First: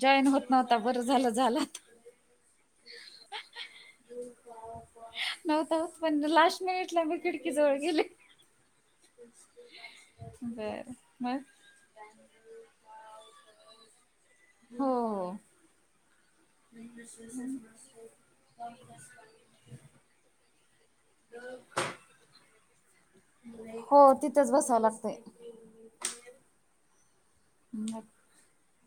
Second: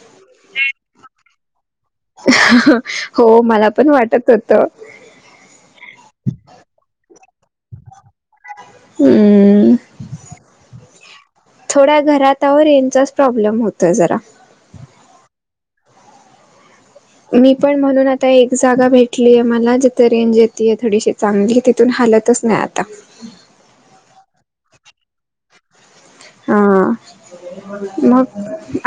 Join होत नव्हता बरं झालं, झालात हो, मला पण वाटत होतं नव्हताच पण लाष्ट मिनिटला मी खिडकी जवळ गेले. हम्म बरं, मग? थोड्या घरात आहो रेनचाच प्रॉब्लेम होतोय जरा हो. [unintelligible] मी पण म्हणून आता एक जागा भेटलीये मला जिथं रेंज येतीये थोडीशी. चांगली तिथून हालतच नाई आता. हो, तिथंच बसावं लागतंय. हा, मग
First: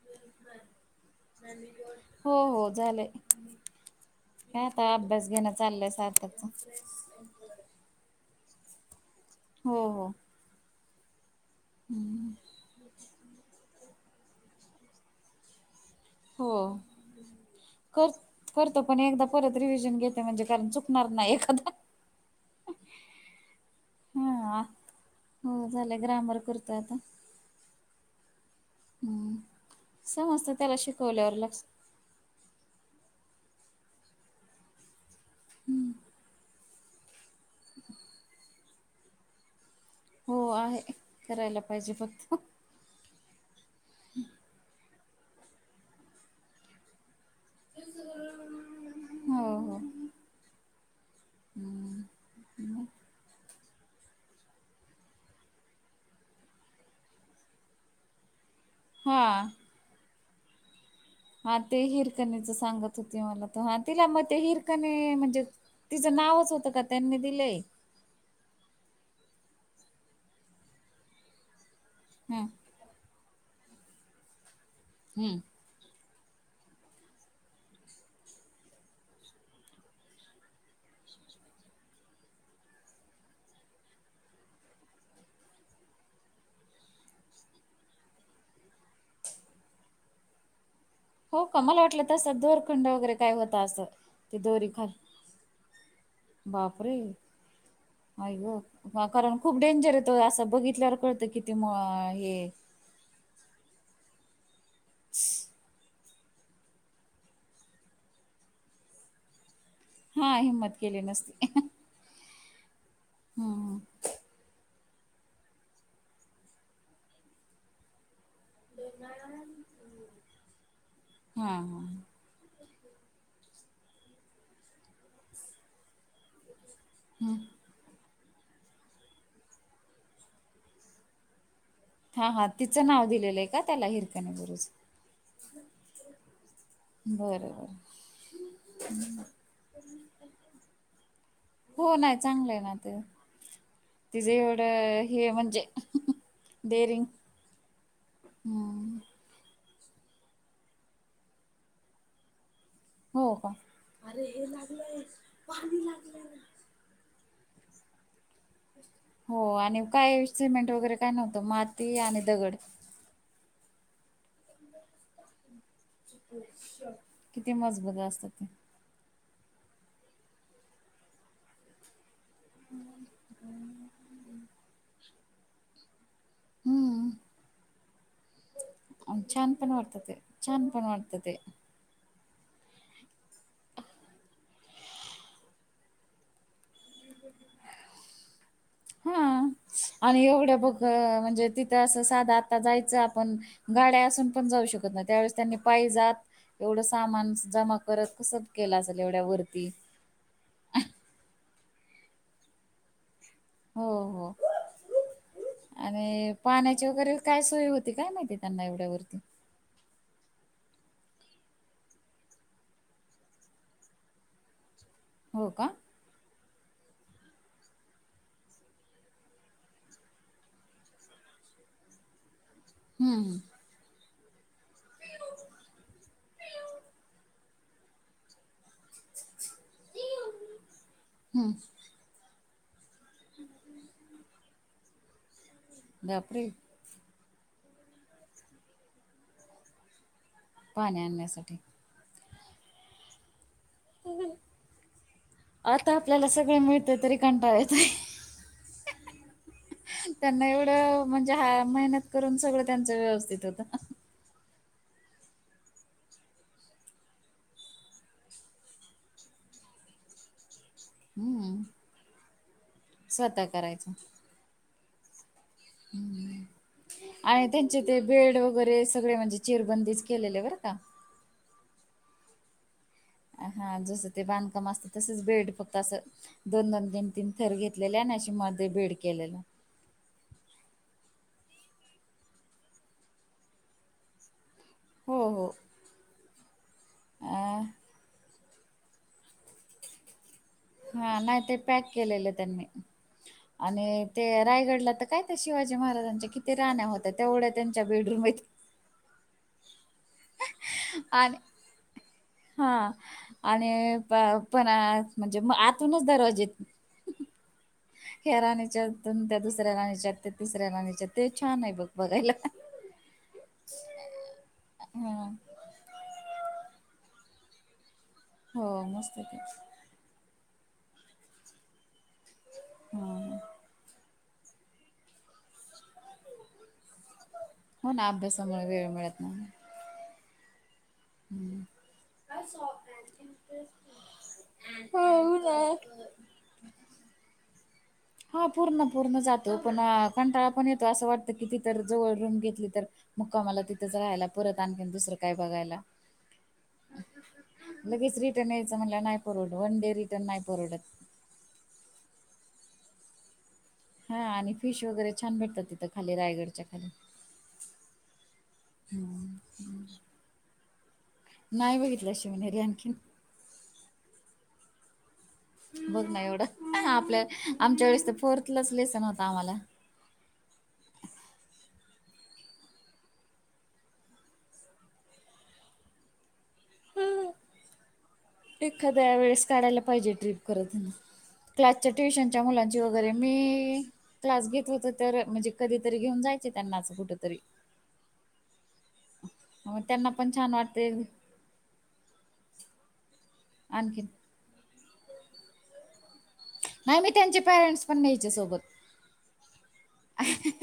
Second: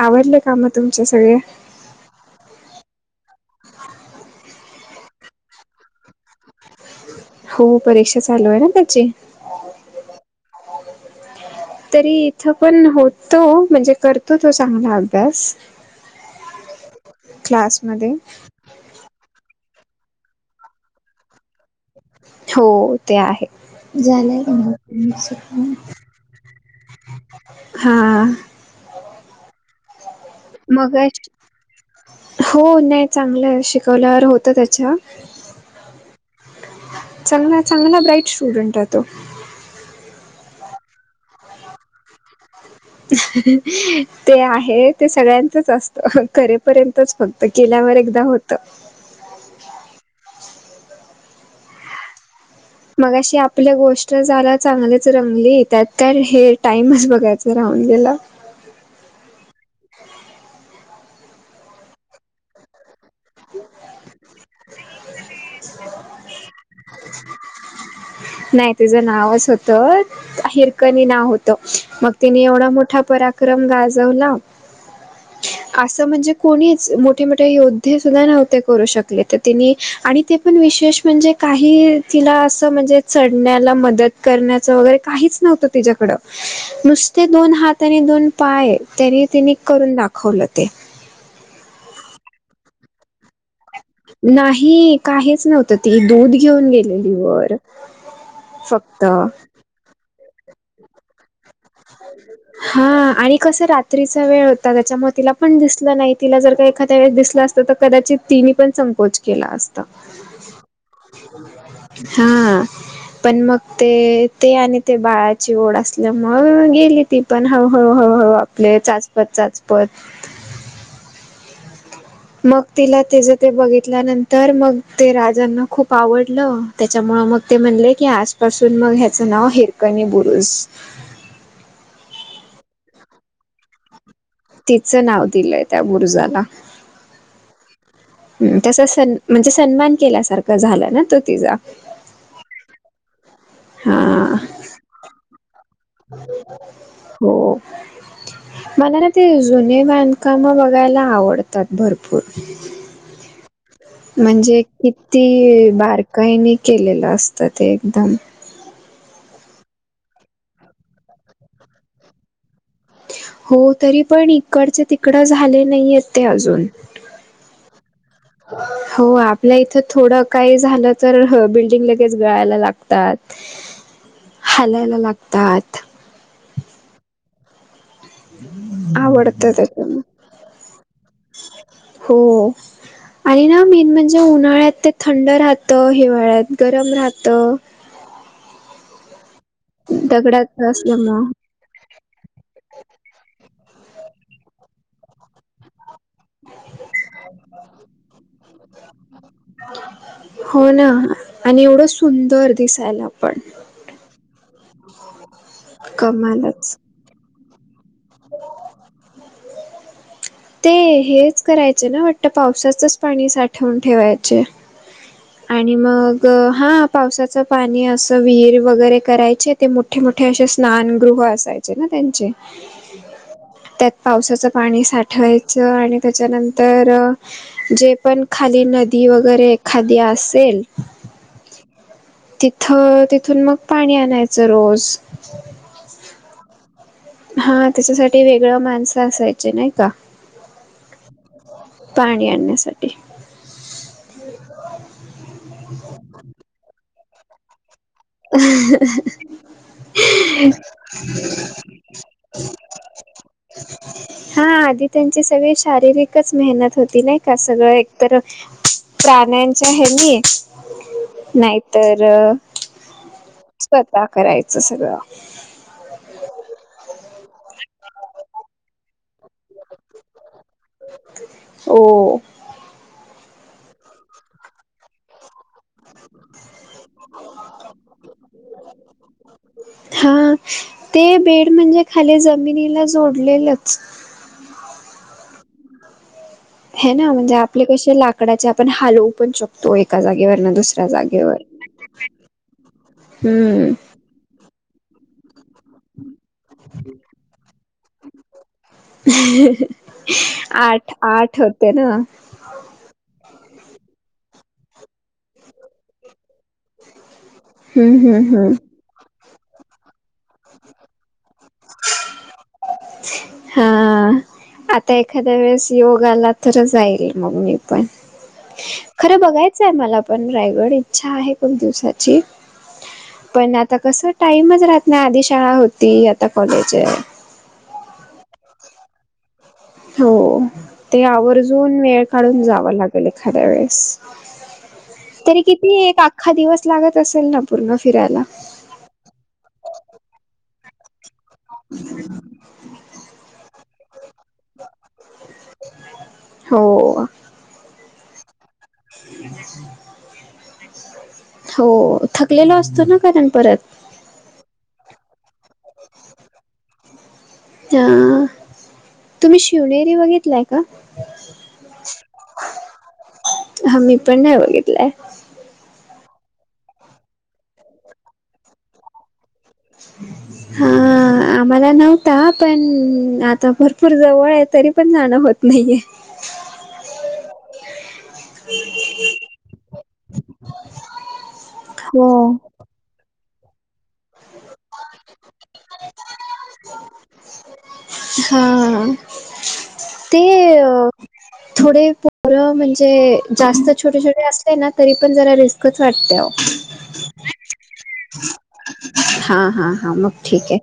आवडले कामं तुमचे सगळे? [inaudible] हो हो झालंय, काय आता अभ्यास घेणं चाललंय सार्थकचा. हो, परीक्षा चालू आहे ए ना त्याची? हो हो. तरी इथं पण होतो, म्हणजे करतो तो चांगला अभ्यास हो, कर क्लासमध्ये करतो पण एकदा परत रिव्हिजन घेते म्हणजे कारण चुकणार नाई एखादा हो, ते आहे. झालंय का हा मम्मी [unintelligible] तुमचं हो काम? झालं ग्रामर करतोय आता. हां. हम्म, समजतं त्याला मग शिकवल्यावर लक्ष हो नाई चांगलं ए. शिकवल्यावर होतं त्याच्या हम्म. चांगला चांगला ब्राईट स्टुडंट ए तो! हो आहे, करायला पाहिजे फक्त. ते आहे, ते सगळ्यांचच असतं करे -पर्यंतच फक्त, केल्यावर एकदा होतं. हो हो. मगाशी आपल्या गोष्ट जरा चांगलीच रंगली त्यात काय हे टाईमच बघायचं राहून गेला. हा. हा ते हिरकणीचं सांगत होते मला, तर हा तिला मग ते हिरकणे म्हणजे तिचं नावच होतं का, त्यांनी दिलंय? नाई तिचं नावच होतं. हिरकनी नाव हो -तं मग तिने हम्म एवढा मोठा पराक्रम गाजवला हम्म. आसं म्हणजे कोणीच मोठे मोठे योद्धे सुद्धा नव्हते करू शकले तर तिनी आणि ते पण विशेष म्हणजे काही तिला असं म्हणजे, चढण्याला मदत करण्याचं वगैरे काहीच नव्हतं तिच्याकडं नुसते दोन हात आणि दोन पाय, तरी तिने करून दाखवलं ते हो का? माला वाटलं तसा धोरखंड वगैरे काय व्हता असं. ते दोरी खाली नाही काहीच नव्हतं, ती दूध घेऊन बापरे गेलेली वर आई ग फक्त हा कारण खूप डेंजर आहे तो असं बघितल्यावर कळतं किती मवा हा आणि कस रात्रीचा वेळ होता त्याच्यामुळे तिला पण दिसलं नाही तिला जर का एखाद्या वेळेस दिसलं असतं तर कदाचित तिनी पण संकोच केला असता हा हिंमत केली नसती हा पण मग हम्म ते ते आणि ते बाळाची ओढ असल्या मुळं गेली ती पण हळूळू हळूहळू आपले चाचपत चाचपत हा हा मग तिला तिचं ते बघितल्यानंतर मग ते राजांना खूप आवडलं त्याच्यामुळं मग ते म्हणले की आज पासून मग ह्याचं नाव हिरकणी बुरुस हा हा तिचं नाव दिलेलं आहे का त्याला हिर तिचं नाव दिलंय त्या बुरुजाला बरं बरं ह तसा सन म्हणजे सन्मान केल्यासारखा झाला ना तो तिचा हो ना आहे चांगलं आहे ना ते हा जे एवढं हे म्हणजे डेअरिंग हो हम्म मला ना मला जुने बांधकाम बघायला आवडतात भरपूर हो का म्हणजे किती बारकाईनी केलेलं असतं ते एकदम हो आणि काय सिमेंट वगैरे काय नव्हतं माती आणि दगड हो तरी पण इकडचं ति कड झाले नाहीयेत ते अजून किती मजबूत असतात ते हो आत हो इथं थोडं काय झालं तर ह बिल्डिंग मग लगेच गळायला लागतात हालायला लागतात हम्म आणि आवडतं छान पण वाटतं त्याच्यामुळे ते छान पण वाटतं ते हो आणि ना मेन म्हणजे उन्हाळ्यात ते थंड राहतं हिवाळ्यात गरम राहतं हो आणि दगडाच एवढं बघ असल्यामुळं म्हणजे ति ते असं साधा आता जायचं आपण गाड्या असून पण जाऊ शकत नाही त्यावेळेस त्यांनी पायी जात एवढं सामान जमा करत कसं केलं असेल एवढ्या वरती हो ना आणि एवढं सुंदर दिसायला पण हो हो आणि कमालच. पाण्याची वगैरे काय सोय होती ते काय माहितीय त्यांना एवढ्या वरती ते हेच करायचे ना वाटतं पावसाचचं पाणी साठवून ठेवायचे हो का आणि मग हो हा पावसाचं पाणी असं विहीर वगैरे करायचे ते मोठे मोठे असे स्नानगृह असाय चे ना त्यांचे हम्म त्यात पावसाचं पाणी साठ ठेवायचं आणि त्याच्यानंतर जे पण खाली नदी वगैरे एखादी असेल हम्म तिथं ते इथून मग पाणी आणायचं रोज बापरे हा त्याच्यासाठी वेगळं माणसं असायची नाही का पाणी आणण्यासाठी. पाणी आणण्यासाठी. आता आपल्याला सगळे मिळत तरी कंटाळ येतो. त्यांना एवढं म्हणजे हा मेहनत करून सगळं त्यांच व्यवस्थित होत. हा आधी त्यांची सगळी शारीरिकच मेहनत होती नाही का सगळं एकतर प्राण्यांच्या हेनी हम्म नाहीतर स्वतः करायचं स्वतः करायचं सगळं. [unintelligible] आणि त्यांचे ते बेड वगैरे सगळे म्हणजे चिरबंदीच केलेले बरं का. हो. हा जसं ते बांधकाम असतं तसच बेड फक्त असं दोन-दोन, तीन-तीन थर घेतलेले आणि अशी मध्ये बेड केलेला. हा ते बेड म्हणजे खाली जमिनीला जोडलेलंच. हो हो. हे ना म्हणजे आपले अ कसे लाकडाचे आपण हलवू पण शकतो एका जागेवर दुसर हा नाही ते पॅक केलेले त्यांनी हम्म आणि ते रायगडला तर काय ते शिवाजी महाराजांच्या किती राण्या होत्या तेवढ्या त्यांच्या बेडरूम आहेत आठ आणि आठ होते ना. हा आणि पण म्हणजे म आतूनच दरवाजे. हम्म हम्म ह्या हम्म राणीच्यातून त्या दुसऱ्या राणीच्या त्या तिसऱ्या राणीच्या ते छान आहे बघ बघायला. हा. आता हा एखाद्या वेळेस योग आला तर जाईल मग मी पण. हो मस्त खरं आहे ते बघायचंय मला. पण रायगड इच्छा आहे खूप दिवसाची, ह पण आता कस टाइमच राह नाही आधी शाळा होती आता कॉलेज आहे. हो ना अभ्यासामुळे वेळ मिळत नाही. हो ते हम्म. आवर्जून वेळ काढून जावं लागेल एखाद्या वेळेस. हो तरी ना किती एक अख्खा दिवस लागत असेल ना पूर्ण फिरायला. हा पूर्ण पूर्ण जातो पण कंटाळा पण येतो असं वाटतं कि ति तर जवळ रूम घेतली तर मुक्काम मला तिथंच रायला परत आणखीन दुसरं काय बघायला. हो. लगेच रिटर्न यायचं म्हटलं नाही परवडत, वन डे रिटर्न नाही परवडत. हो थकलेल असतो ना कारण परत. हा आणि फिश वगैरे छान भेटतात तिथं खाली रायगडच्या खाली. तुम्ही शिवनेरी बघितलाय का? नाही बघितल्या शिवनेरी आणखी. हा मी पण नाही बघितलंय. बघ ना एवढं आपल्या आमच्या वेळेस तर फोर्थलाच लेसन होता आम्हाला. हा आम्हाला नव्हता पण आता भरपूर जवळ आहे तरी पण जाणं होत नाहीये. हम् [inaudible] एखाद्या वेळेस काढायला पाहिजे ट्रीप करत, क्लासच्या हो. ट्युशनच्या मुलां म्हण वगैरे मी क्लास घेत होत तर म्हणजे कधीतरी घेऊन जायचे त्यांनाच कुठ तरी. हा. मग त्यांना पण छान ते वाटेल. थोडे पोरं म्हणजे जास्त छोटे आणखीन छोटे अस ना तरी पण जरा रिस्कच वाटते. नाही मी त्यांचे पॅरेंन्टस पण न्यायचे सोबत. हा हा हा मग ठीक आहे.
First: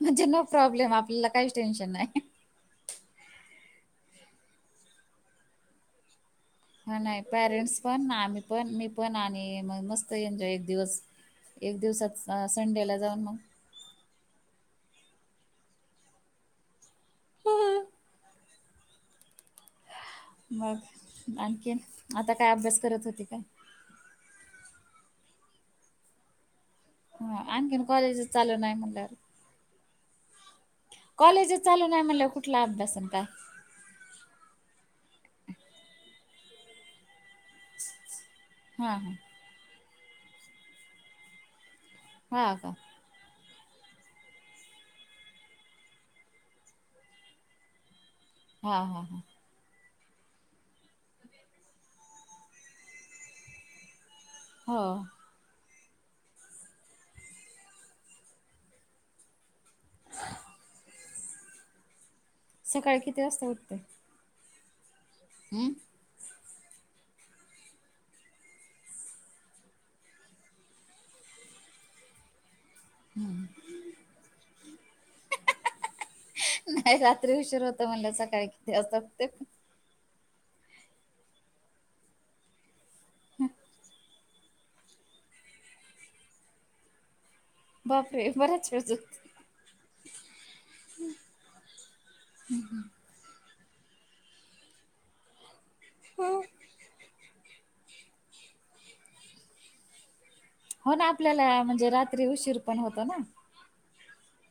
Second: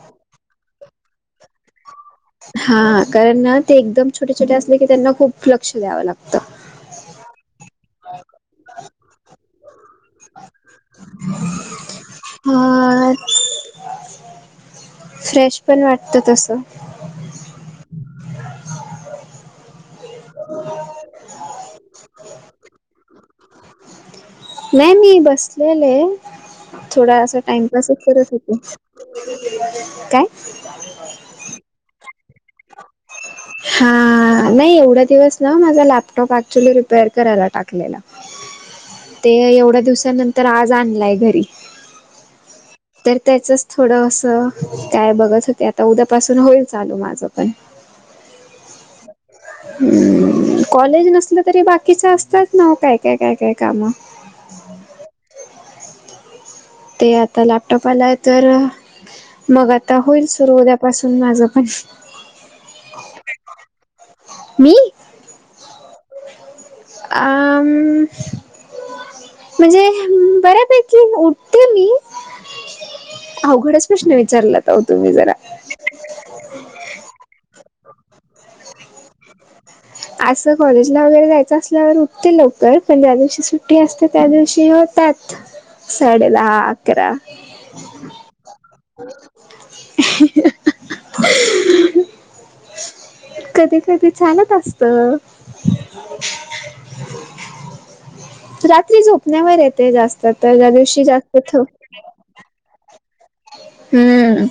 म्हणजे नो प्रॉब्लेम आपल्याला काहीच टेन्शन नाही. हा कारण ना ते एकदम छोटे- छोटे असले की त्यांना खूप लक्ष द्यावं लागतं. हा नाही पॅरेंट्स पण ना आम्ही पण मी पण आणि मस्त एन्जॉय एक दिवस एक दिवस संडेला हा जाऊ मग. फ्रेश पण वाटत तसं. मग आणखीन आता काय अभ्यास करत होते काय? नाही मी बसलेले थोडा असा हा आणखीन टाइमपासच कॉलेजच करत चालू होते, नाही म्हणल्यावर काय? कॉलेजच चालू नाही म्हटल्यावर कुठला अभ्यास आता. हा नाही एवढा दिवस ना माझा लॅपटॉप ऍक्च्युली रिपेअर करायला टाकलेला. हां ते एवढ्या दिवसानंतर आज आणलाय घरी. हा का. तर त्याचच थोडं असं काय बघत होते आता उद्यापासून होईल चालू माझं पण. हा हा हा. कॉलेज नसल तरी बाकीच असतात ना काय- काय- काय- काय काम. हो. ते आता लॅपटॉप आला आहे तर मग आता होईल सुरु उदयापासून माझं पण. सकाळी किती वाजता उठते? मी? हम् आम म्हणजे बऱ्यापैकी उठते मी. अवघडच प्रश्न विचारलात तुम्ही जरा. नाही रात्री उशीर होतो म्हणल्यावर सकाळी किती वाजता उडतोय. असं कॉलेजला वगैरे जायचं असल्यावर उठते लवकर पण ज्या दिवशी सुट्टी असते त्या दिवशी हो त्यात साडे दहा अकरा बापरे बऱ्याच वेळ झोप ह. [inaudible] कधी कधी चालत असत. रात्री झोपण्यावर आहे ते जास्त तर ज्या हो दिवशी ना जास्त आपल्याला थ म्हणजे रात्री उशीर पण होतो ना. हम्म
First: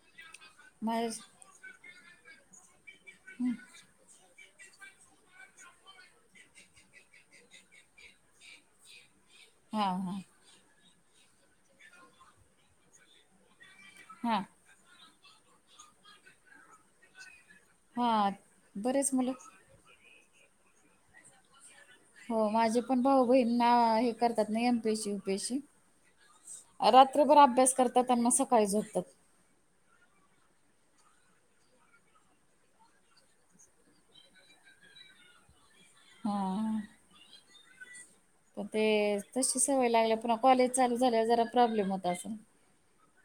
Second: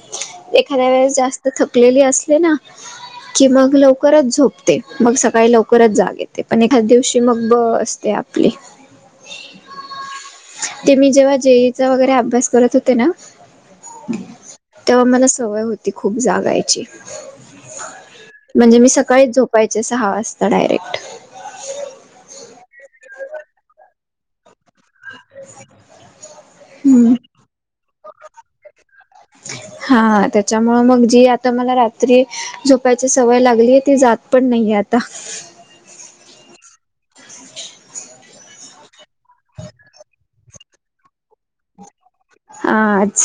एखाद्या वेळेस माझ जास्त थकलेली असले ना कि मग लव लवकरच झोपते मग सकाळी लवकरच जाग येते पण एखाद्या दिवशी मग ब असते आपली. [unintelligible] हा हा. ते मी जेव्हा जेईचा वगैरे अभ्यास करत होते ना हा तेव्हा मला सवय होती, खूप जागायची. हा म्हणजे मी बरेच मुलं सकाळीच झोपायचे, सहा वाजता डायरेक्ट. हो माझे पण भाऊ बहीणना, हे करतात ना एम पीशी, उपेशी हम्म रात्रभर अभ्यास करतात, अन म सकाळी झोपतात. [unintelligible] हां, त्याच्यामुळ मग जी आता मला, रात्री झोपायची सवय लागलीय, ती जात पण नही ये, आ ता. हां. प ते, तशी सवय लागल्याव, पुन कॉलेज चालू झाल्याव, जरा प्रॉब्लेम होत असल? आ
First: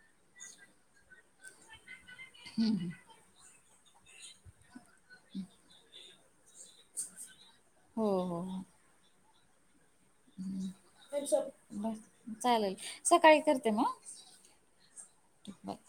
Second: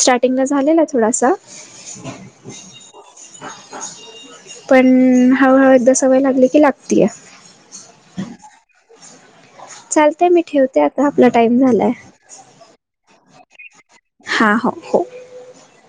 स्टार्टिंगला झालेला, थोडासा पण हळूहळू एकदा सवय लागली की, लागतीयां हो हो हो चालतय, मी ठेवते आता, आपला टाइम झालाय. चालल, सकाळी करते मं. हा हो हो. [unintelligible]